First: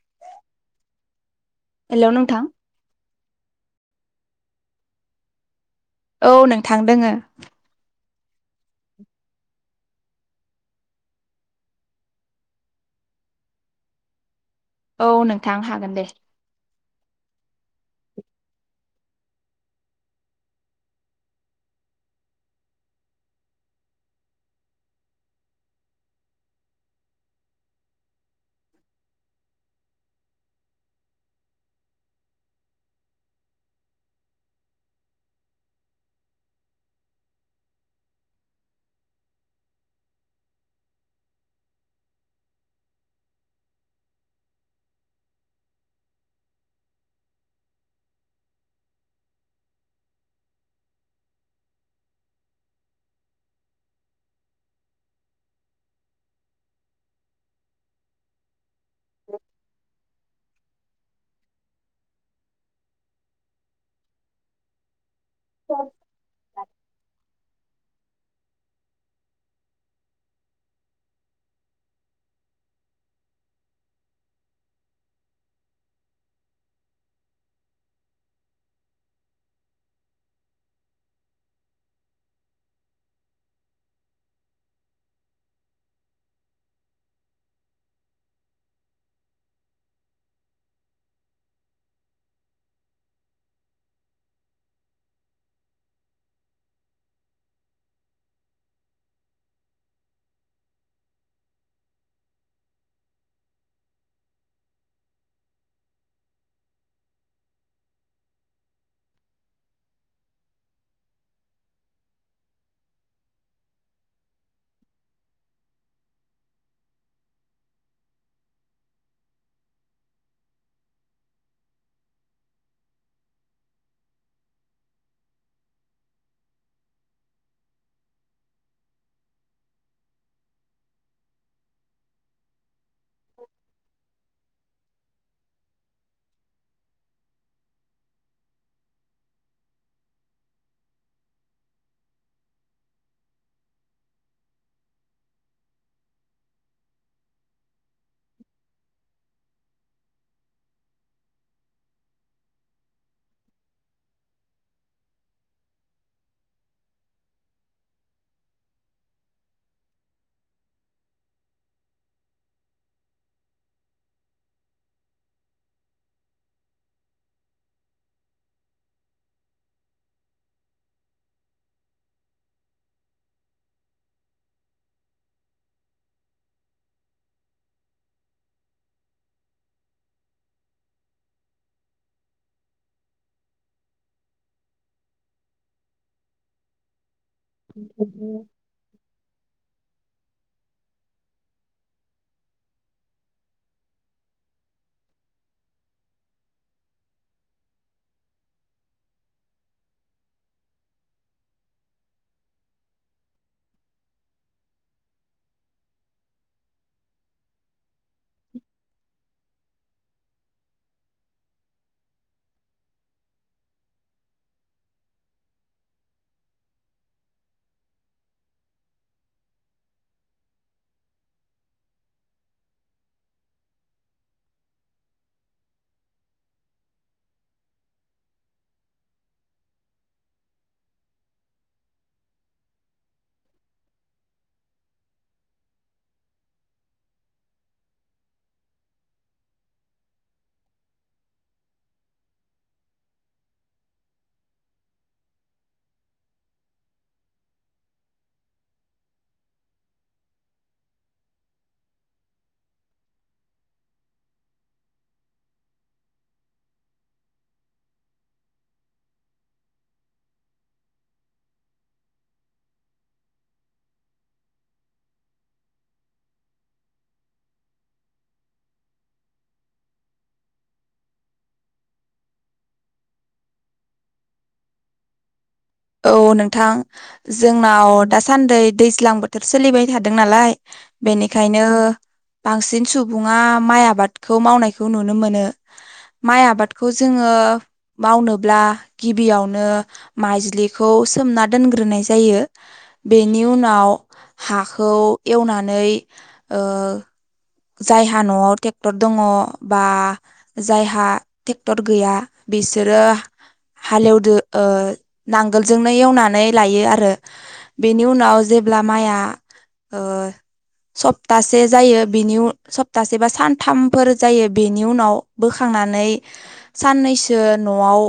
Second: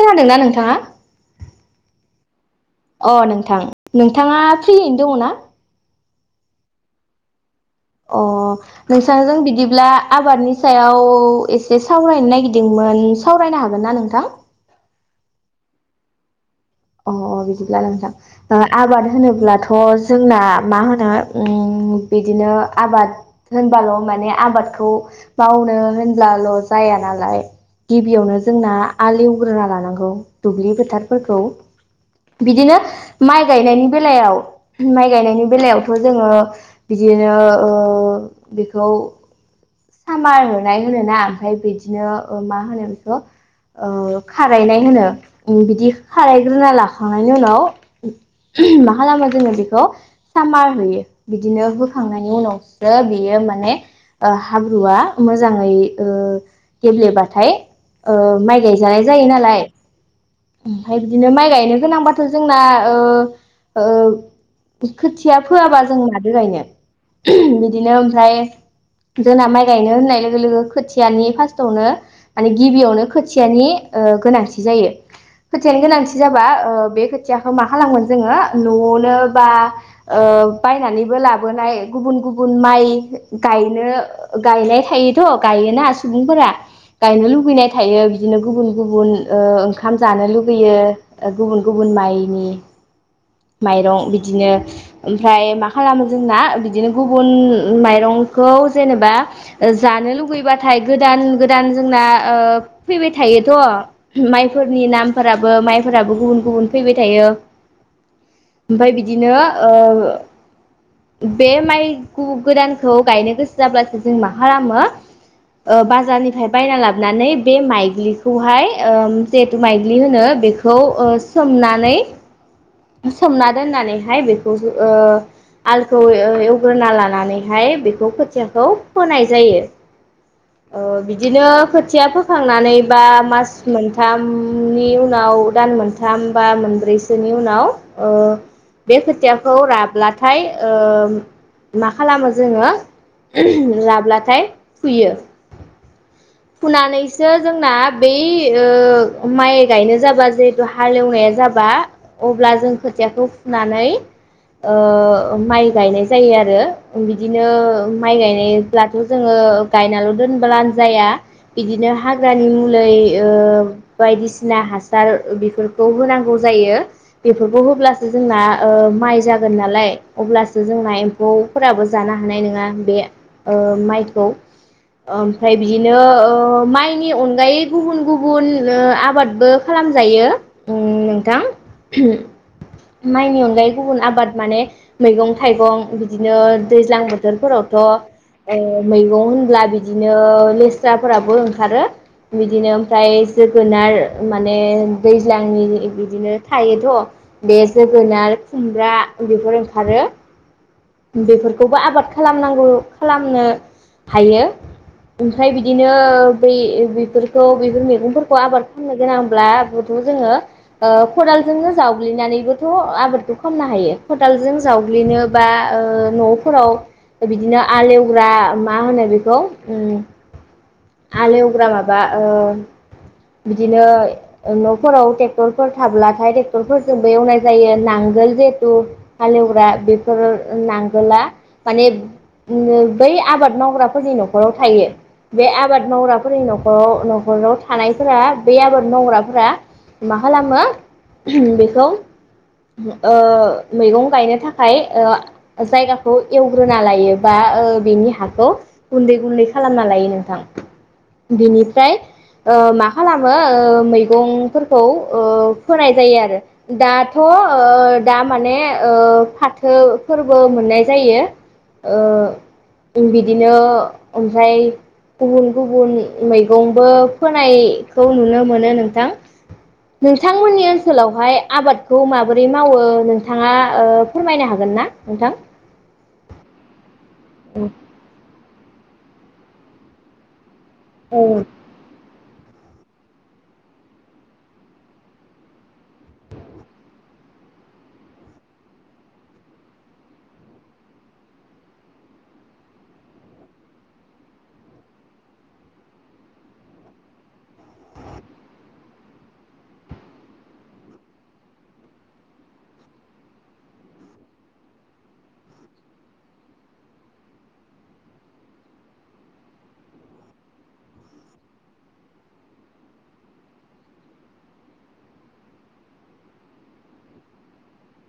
खोनादोंना नोंथाङा? हेल' नोंथां। अ नोंथां नोंथाङा फ्रियैनो दङ' ना? औ नोंथां दोङो। अ नोंसांजों बिदिब्ला आबादनि सायाव एसे सावरायनो नागिरदोंमोन, सावरायनो हागोन ना नोंथां? औ नोंथां हागोन दे। अ बिदिब्ला नोंथां दा आबाद होनोब्लाथ' जोंना मा होनो उम बिदिनो आबाद होनबाल' माने आबादखौ मावनो होनब्लाल' जाया नालाय गिबियावनो जोंना हाल एवग्रोना लानांगौ दुब्लि फोथारफोरखौ। बिदिनो माइ गायनायनि बेलायाव माइ गायनायनि बेलायावथ' जोङो बिदिनो ओ बेखौ सामार होनाय होनोना ओमफ्राय बिदिनो मा होनो बेखौ ओ खारायनाय होनो बिदि खाराइ ग्रोना लाखांनायनि उनाव मा खालामो जोङो बेखौ सामार होयो बिदिनो होखांनायनि उनावसो बेयो माने हाब्रुआ मोजाङै ओ गेब्लेबाथाय ओ माइ गायजानाय जायो नालाय ओमफाय बिदिनो माइ गायनो गोनांबाथ' जोंना ओ ओ खोथिया फोआबा जों मादो गायनो। बिदिनो ओमफ्राय जोंना माइ गायनो होननाय लोगो लोगो खोथियानि फार्स्आवनो माने गिबियावनो खोथियानि ओ गोनांथि जायो। खोथियानो गोनांथि जाबा ओ बे खोथियाखौ मा खालामगोन जोङो न'आवनो बा ओ बायनानैबो लाबोनाय गुबुन गुबुन माइ गायनो गायनाय थायोथ' गायोना सुबुंफोरा गायनो लुबैनाय थायो बिदिनो गुबुन गुबुन ओ ओंखाम जानो लुबै होयो गुबुन-गुबुन माइनि माइरं बिदिनो ओमफ्राय मा खालामो जोंना बिदिनो गुबुन माइरंखौ जेनेबा जानो लुगैबाथाय गोदान गोदान जोंना ओ फैबाय थायोथ' माइफोरनि नाम फोराबो माइफोराबो गुबुन गुबुन फैबाय थायो ओमफाय बिदिनो ओ बे माइ गोदानखौ गायनो गोसो जाब्लासो जों मा खालामो ओ बाजारनिफ्राय बायना लाबोनानै बे माइज्लिखौहाय ओ जिहेथु माइ ज्लि होनो बेखौ सोमनानै सोमना दोननानैहाय बेखौ ओ हालखौ ओ एवग्रोना लानानैहाय खोथियाखौ फोनाय जायो। ओ बिदिनो खोथिया फोखांनानै बा मास मोनथाम नि उनाव दान मोनथाम बा मोनब्रैसोनि उनाव ओ बे खोथियाखौ राब्लाथाय मा खालामो जोङो राब्लाथाय फुयो। फुनानैसो जोंना बै ओ माइ गायनो जाबा जिहेथु हालेवनाया जाबा अब्ला जों खोथियाखौ फुनानै ओ माइ गायनाय जायो आरो, बिदिनो माइ गायनायब्लाथ' जोङो गायनाल' दोनब्लानो जाया बिदिनो हाग्रानि मुलै ओ बायदिसिना हासार बेफोरखौ होनांगौ जायो बेफोरखौ होब्लासो जोंना ओ माइ जागोन नालाय अब्लासो जोंना एम्फौफोराबो जानो हानाय नङा बे ओ माइखौ ओमफ्राय बिदिनो ओ माइनि अनगायै गुबुन गुबुन नो आबादबो खालामजायो उ नोंथां। माइनि अनगायै गुबुन आबाद माने मैगं थाइगं बिदिनो दैज्लां बो बोथोरफोरावथ ओ मैगं होनब्ला बि दिनो लेस्राफोराबो ओंखारो बिदिनो ओमफ्राय जोगोनार माने दैज्लांनि इ बिदिनो थायोथ बे जोगोनार खुमब्रा बेफोर ओंखारो। बेफोरखौबो आबाद खालामनांगौ खालामनो हायो ओमफ्राय बिदिनो बै बेफोरखौ बेफोर मैगंफोरखौ आबाद खालामनो गोनांब्लाबोथ जोङो खदालजोंनो जावग्लिनानैबोथ आबादखौ खालामनो हायो। खदालजों जावग्लिनो बा ओ नफोराव बिदिनो आलेवग्रा मा होनो बेखौ आलेवग्रा माबा ओ बिदिनो नफोराव ट्रेक्टरफोर थाब्लाथाय ट्रेक्टरफोरजोंबो एवनाय जायो नांगोल जिहेथु हालेवग्रा बेफोर नांगोला माने बै आबाद मावग्राफोरनि नखराव थायो बे आबाद मावग्राफोरनि नखराव नखराव थानायफोरा बे आबाद मावग्राफोरा मा खालामो बेखौ ओ मैगं गायनो थाखाय ओ जायगाखौ एवग्रोना लायो बा ओ बिनि हाखौ गुन्दै गुन्दै खालामना लायो नोंथां बेनिफ्राय ओ मा खालामो मैगंफोरखौ ओ फोनाय जायो आरो दाथ' ओ दा माने ओ फाथो फोरबो मोननाय जायो ओ बिदिनो ओमफ्राय गुबुन गुबुन मैगंबो फोनायखौ नुनो मोनो नोंथां नोंथांमोननि ओनसोलावहाय आबादखौ माबोरै मावो नोंथाङा ओ फोरमायनो हागोन ना? नोंथां? औ नोंथां। जोंनाव दा सान्दै दैज्लां बोथोर सोलिबाय थादों नालाय औ बेनिखायनो, बांसिन सुबुङा माइ आबादखौ मावनायखौ नुनो मोनो माइ आबादखौ जोङो मावनोब्ला गिबियावनो माइज्लि खौ सोमना दोनग्रोनाय जायो बेनि उनाव हाखौ एवनानै ओ जायहा नआव ट्रेक्टर दङ बा जायहा ट्रेक्टर गैया बिसोरो हालेवदो ओ नांगोलजोंनो एवनानै लायो आरो बेनि उनाव जेब्ला माइआ ओ सप्तासे जायो बेनि उ सप्तासे बा सानथामफोर जायो बेनि उनाव बोखांनानै साननैसो नआव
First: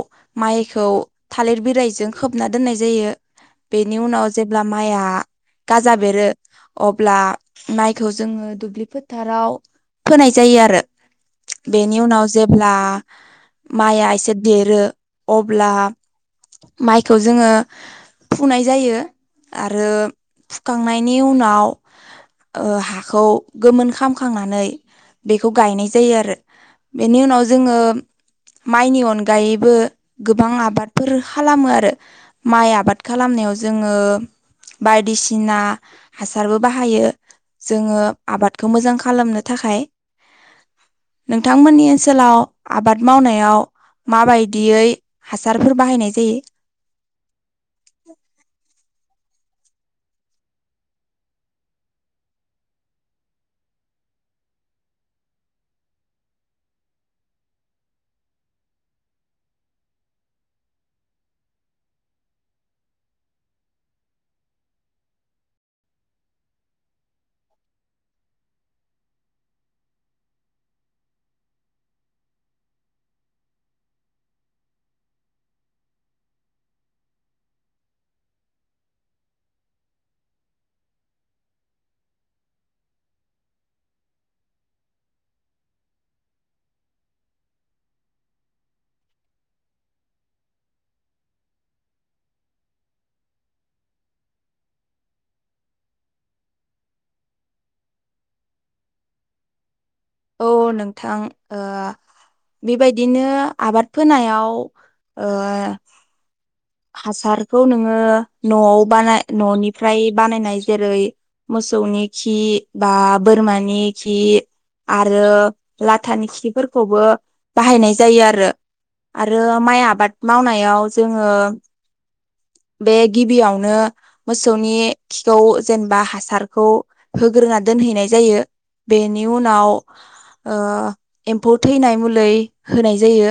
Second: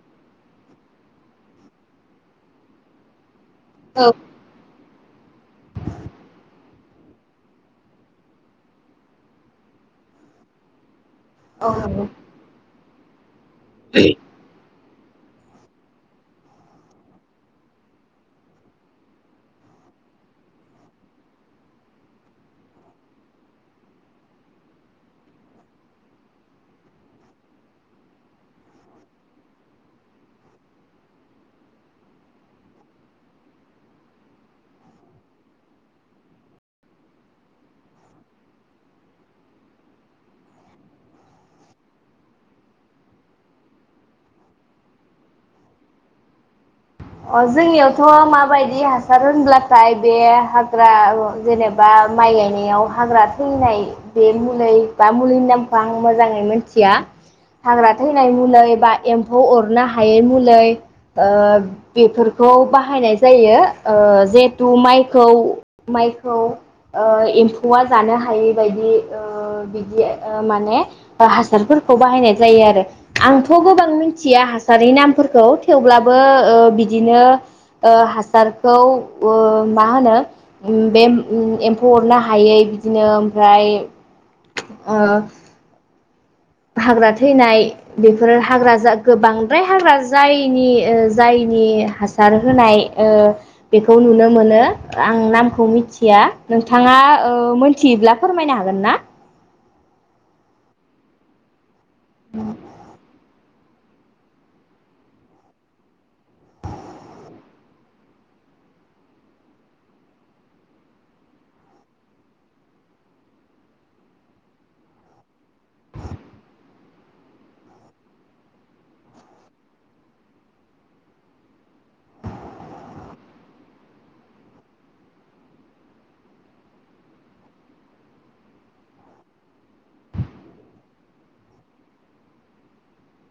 माइखौ थालिर बिलाइजों खोबना दोननाय जायो। बेनि उनाव जेब्ला माइया गाजा बेरो अ ब्ला मायखौ जोङो दुब्लि फोथाराव फोनाय जायो आरो। बेनि औ उनाव जेब्ला औ माइया एसे देरो अब्ला माइखौ जोङो फुनाय जायो आरो फुखांनायनि उनाव ओ हाखौ गोमोन खामखांनानै बेखौ गायनाय जायो आरो बेनि उनाव जोङो माइनि अनगायैबो गोबां आबादफोर खालामो आरो माइ आबाद खालामनायाव जोङो बायदिसिना हासारबो बाहायो जोङो आबादखौ मोजां खालामनो थाखाय नोंथांमोननि ओनसोलाव आबाद मावनायाव माबायदियै हासारफोर बाहायनाय जायो? अ जोंनियावथ माबायदि हास सार होनब्लाथाय बे हाग्रा जेनेबा माइ गायनायाव हाग्रा थैनाय बे मुलै बा मुलिनि नामखौ आं मोजाङै मिथिया हाग्रा थैनाय मुलै बा एम्फौ अरनो हायै मुलै ओ बेफोरखौ बाहायनाय जायो ओ जिहेथु माइखौ माइखौ ओ एम्फौआ जानो हायै बाइदि ओ बिदि माने हासारफोरखौ बाहायनाय जायो आरो आंथ गोबां मिथिया हासारनि नामफोरखौ थेवब्लाबो ओ बि बिनो ओ हासारखौ ओ मा होनो बे एम्फौ अरनो हायै बिदिनो ओमफ्राय ओ हाग्रा थैनाय बेफोरो हाग्रा जा गोबांद्राय हाग्रा जायिनि जायनि हासार होनाय ओ बेखौ नुनो मोनो आं नामखौ मिथिया नोंथाङा ओ मोनथियोब्ला फोरमायनो हागोन ना? औ नोंथां। ओ बेबायदिनो आबाद फोनायाव ओ हासारखौ नोङो नआव बानाय ननिफ्राय बानायनाय जेरै मोसौनि खि बा बोरमानि खि आरो लाथानि खिफोरखौबो बाहायनाय जायो आरो आरो माइ आबाद मावनायाव जोङो बे गिबियावनो मोसौनि खिखौ जेनेबा हासारखौ होग्रोना दोनहैनाय जायो बेनि उनाव ओ एम्फौ थैनाय मुलै होनाय जायो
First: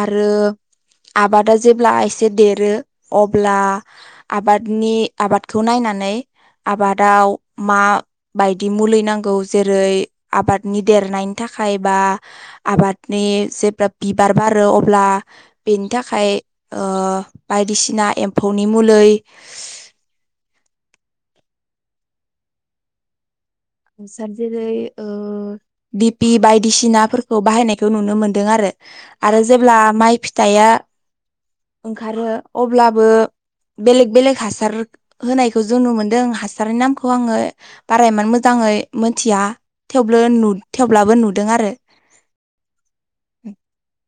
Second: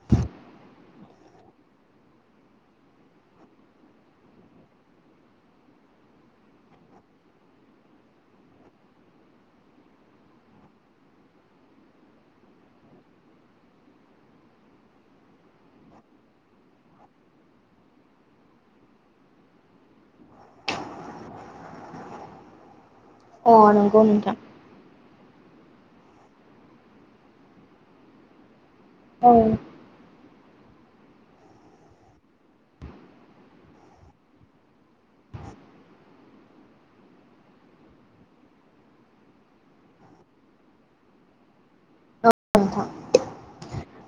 आरो आबादा जेब्ला एसे देरो अब्ला आबादनि आबादखौ नायनानै आबादाव माबायदि मुलि नांगौ जेरै आबादनि देरनायनि थाखाय बा आबादनि जेब्ला बिबार बारो अब्ला बेनि थाखाय ओ बायदिसिना एम्फौनि मुलै अ नंगौ हासार नोंथां जेरै ओ दिपि बायदिसिनाफोरखौ बाहायनायखौ नुनो मोनदों आरो औ आरो जेब्ला माइ फिथाइया ओंखारो अब्लाबो बेलेग बेलेग हासार होनायखौ जों नुमोनदों हासारनि नामखौ आंङो बारा एमान मोज मोजांङै मिथिया थेवबो थेवब्लाबो नुदों आरो नोंथां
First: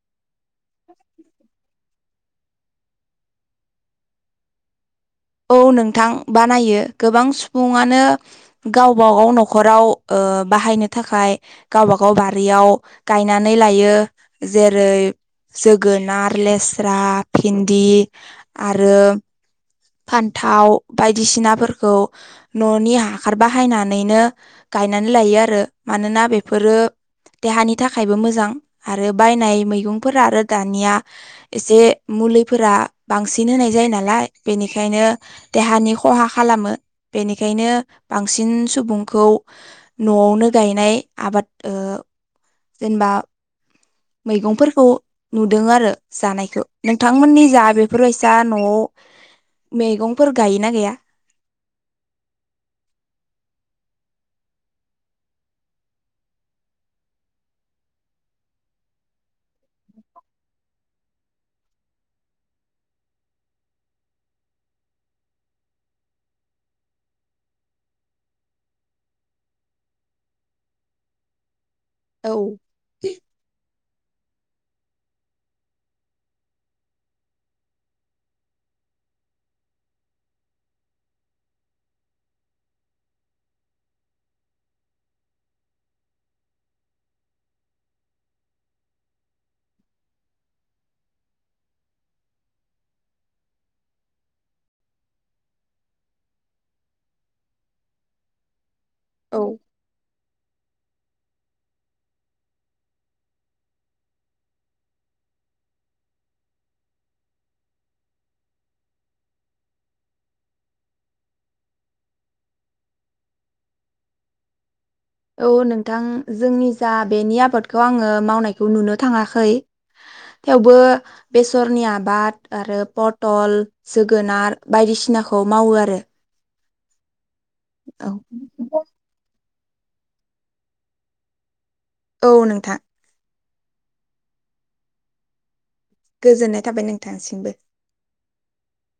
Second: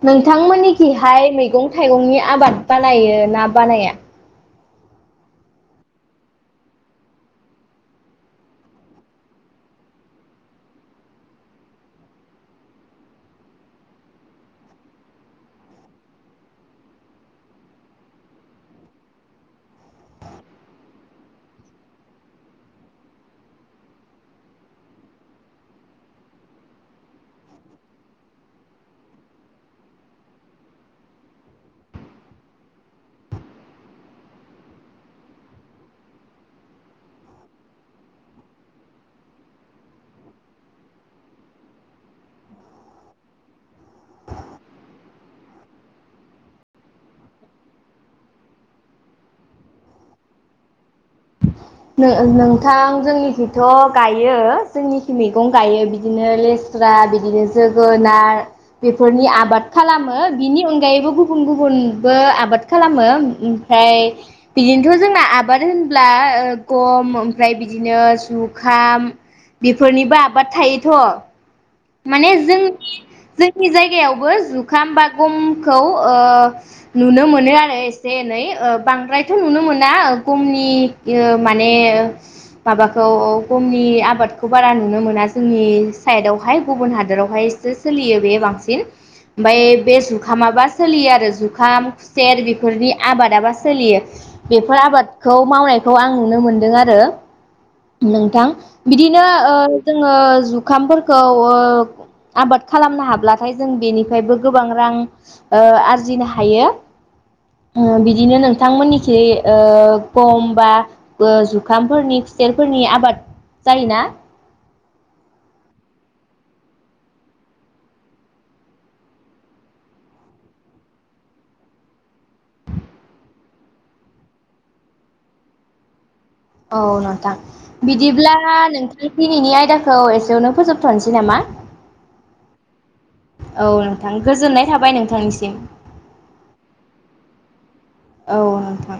नोंथांमोननिथिंहाय मैगं थाइगंनि आबाद बानायो ना बानाया औ नोंथां बानायो गोबां सुबुंङानो गावबागाव न'खराव ओ बाहायनो थाखाय गावबा गाव बारियाव गायनानै लायो जेरै जोगोनार लेस्रा भिन्दि आरो फान्थाव बायदिसिनाफोरखौ न'नि हाखार बाहायनानैनो गायनानै लायो आरो मानोना बेफोरो देहानि थाखायबो मोजां आरो बायनाय मैगंफोरा आरो दानिया एसे मुलिफोरा बांसिन होनाय जायो नालाय बेनिखायनो देहानि खहा खालामो बेनिखायनो बांसिन सुबुंखौ न'आवनो गायनाय आबाद ओ जेनबा मैगंफोरखौ नुदों आरो जानायखौ नोंथांमोननि जा बेफोरबायसा न'आव मैगंफोर गायोना गाया नोंनोंथां जोंनिथिथ' गायो जोंनिथि मैगं गायो बिदिनो लेस्रा बिदिनो जोगोनार बेफोरनि आबाद खालामो बिनि अनगायैबो गुबुन गुबुनबो आबाद खालामो ओमफ्राय बिदिनोथ' जोंना आबाद होनब्ला गम ओमफ्राय बिदिनो जुखाम बेफोरनिबो आबाद थायोथ' माने औ जोंनि जोंनि जायगा जायगायावबो जुखाम बा गमखौ ओ नुनो मोनो आरो एसे एनै ओ बांद्रायथ' नुनो मोना गमनि ओ माने माबाखौ गमनि आबादखौ बारा नुनो मोना जोंनि साइडआवहाय गुबुन हादोरावहायसो सोलियो बे बांसिन ओमफाय बे जुखामाबा सोलियो आरो जुखाम खुसेर बेफोरनि आबादाबा सोलियो बेफोर आबादखौ मावनायखौ आं नुनो मोनदों आरो नोंथां बिदिनो औ ओ जोंङो जु जुखामफोरखौ ओ आबाद खालामनो हाब्लाथाय जों बेनिफ्रायबो गोबां रां ओ आरजिनो हायो ओ बिदिनो नोंथांमोननिखि ओ गम बा ओ जुखामफोरनि फि खुसेरफोरनि आबाद जायोना औ नोंथां जोंनि जा बेनि आबादखौ आंङो मावनायखौ नुनो थांङाखै थेवबो बेसरनि आबाद आरो पतल जोगोनार बायदिसिनाखौ मावो आरो औ नोंथां औ बिदिब्ला नोंथां दिनैनि आयद यदाखौ एसेयावनो फोजोबथ'नोसै नामा औ नोंथां औ नोंथां गोजोननाय थाबाय नोंथांनिसिम गोजोननाय थाबाय नोंथांसिमबो औ नोंथां